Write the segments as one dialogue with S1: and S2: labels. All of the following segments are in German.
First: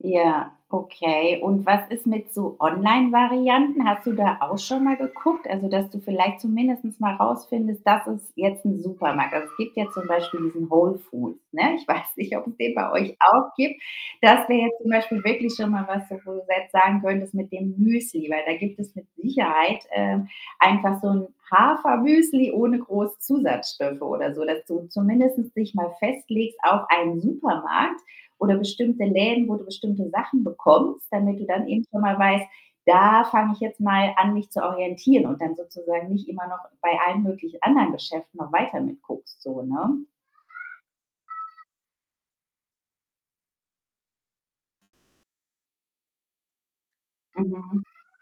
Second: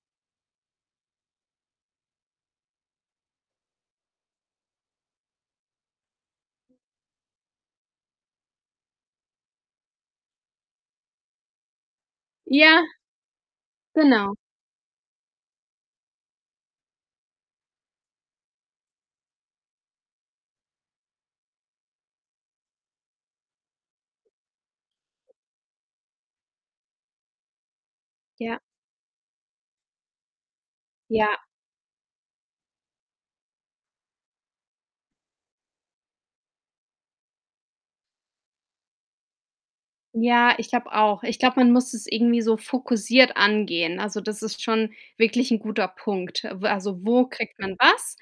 S1: Ja, okay. Und was ist mit so Onlinevarianten? Hast du da auch schon mal geguckt, also, dass du vielleicht zumindest mal rausfindest: „Das ist jetzt 'n Supermarkt.“ Also, es gibt ja zum Beispiel diesen Whole Foods, ne? Ich weiß nicht, ob's den
S2: Ja
S1: bei euch auch gibt?
S2: ...genau.
S1: Das wäre jetzt zum Beispiel wirklich schon mal was, wo du jetzt sagen könntest, mit dem Müsli, weil da gibt es mit Sicherheit, äh, einfach so 'n Hafermüsli ohne groß Zusatzstoffe oder so, dass du zumindest dich mal festlegst auf einen Supermarkt oder
S2: Ja.
S1: bestimmte Läden, wo du bestimmte Sachen bekommst, damit
S2: Ja.
S1: du dann eben schon mal weißt: „Da fange ich jetzt mal an, mich zu orientieren“, und dann sozusagen nicht immer noch bei allen möglichen anderen Geschäften noch weiter mit guckst so, ne?
S2: Ja, ich glaube auch. Ich glaube, man muss das irgendwie so fokussiert angehen. Also, das ist schon wirklich 'n guter Punkt. W also, wo kriegt man
S1: Mhm.
S2: was?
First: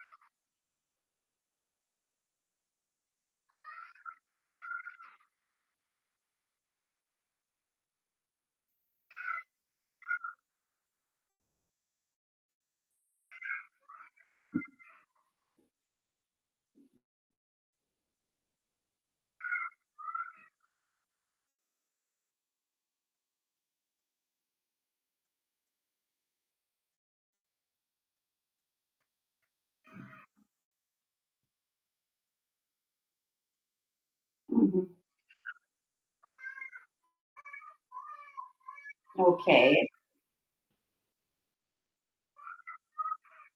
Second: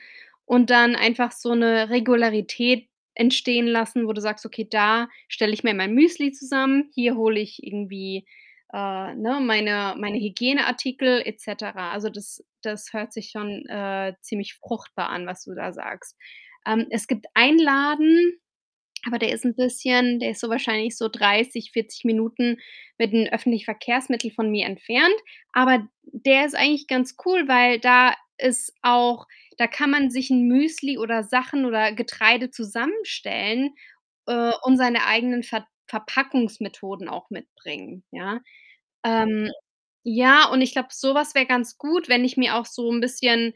S2: Und dann einfach so 'ne Regularität entstehen lassen, wo du sagst: „Okay, da stelle ich mir mein Müsli zusammen. Hier hole ich irgendwie, äh, ne, meine meine Hygieneartikel et cetera.“ Also, das das hört sich schon, äh, ziemlich fruchtbar an, was du da sagst. Ähm, es gibt einen Laden, aber der ist 'n bisschen der ist so wahrscheinlich so 30, 40 Minuten mit den öffentlichen Verkehrsmittel von mir entfernt. Aber d der ist eigentlich ganz cool, weil da ist auch da kann man sich 'n Müsli oder Sachen oder Getreide zusammenstellen, äh, und
S1: Mhm.
S2: seine eigenen Ver Verpackungsmethoden auch mitbringen, ja? Ähm,
S1: Okay.
S2: ja, und ich glaube, sowas wäre ganz gut, wenn ich mir auch so 'n bisschen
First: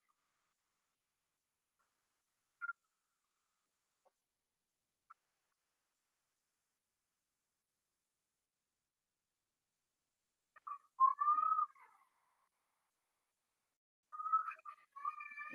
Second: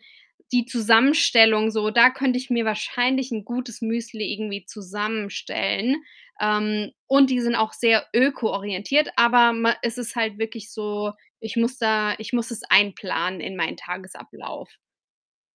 S2: die Zusammenstellung so da könnte ich mir wahrscheinlich 'n gutes Müsli irgendwie zusammenstellen, ähm, und die sind auch sehr ökoorientiert, aber man es ist halt wirklich so, ich muss da ich muss es einplanen in meinen Tagesablauf.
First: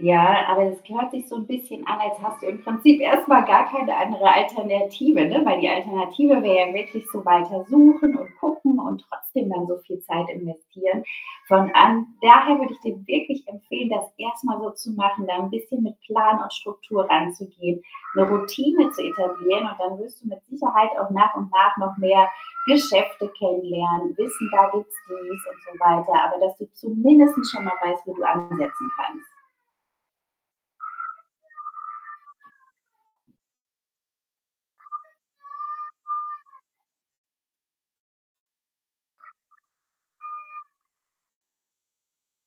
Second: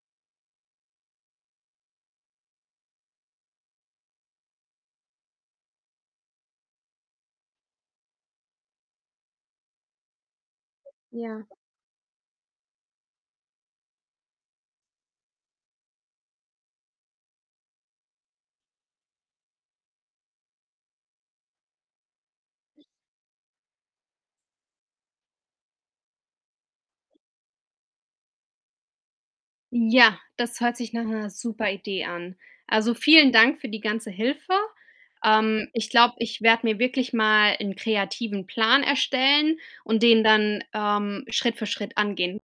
S1: Ja, aber das hört sich so 'n bisschen an, als hast du im Prinzip erst mal gar keine andere Alternative, ne? Weil die Alternative wäre ja wirklich so, weiter suchen und gucken und trotzdem dann so viel Zeit investieren.
S2: Ja.
S1: Von an daher würde ich dir wirklich empfehlen, das erst mal so zu machen, da 'n bisschen mit Plan und Struktur ranzugehen, 'ne Routine zu etablieren und dann wirst du mit Sicherheit auch nach und nach noch mehr Geschäfte kennenlernen, wissen da, gibt's dies und so weiter, aber dass du zumindest schon mal weißt, wo du ansetzen kannst.
S2: Ja, das hört sich nach 'ner super Idee an. Also, vielen Dank für die ganze Hilfe. Ähm, ich glaube, ich werde mir wirklich mal 'n kreativen Plan erstellen und den dann, ähm, Schritt für Schritt angehen.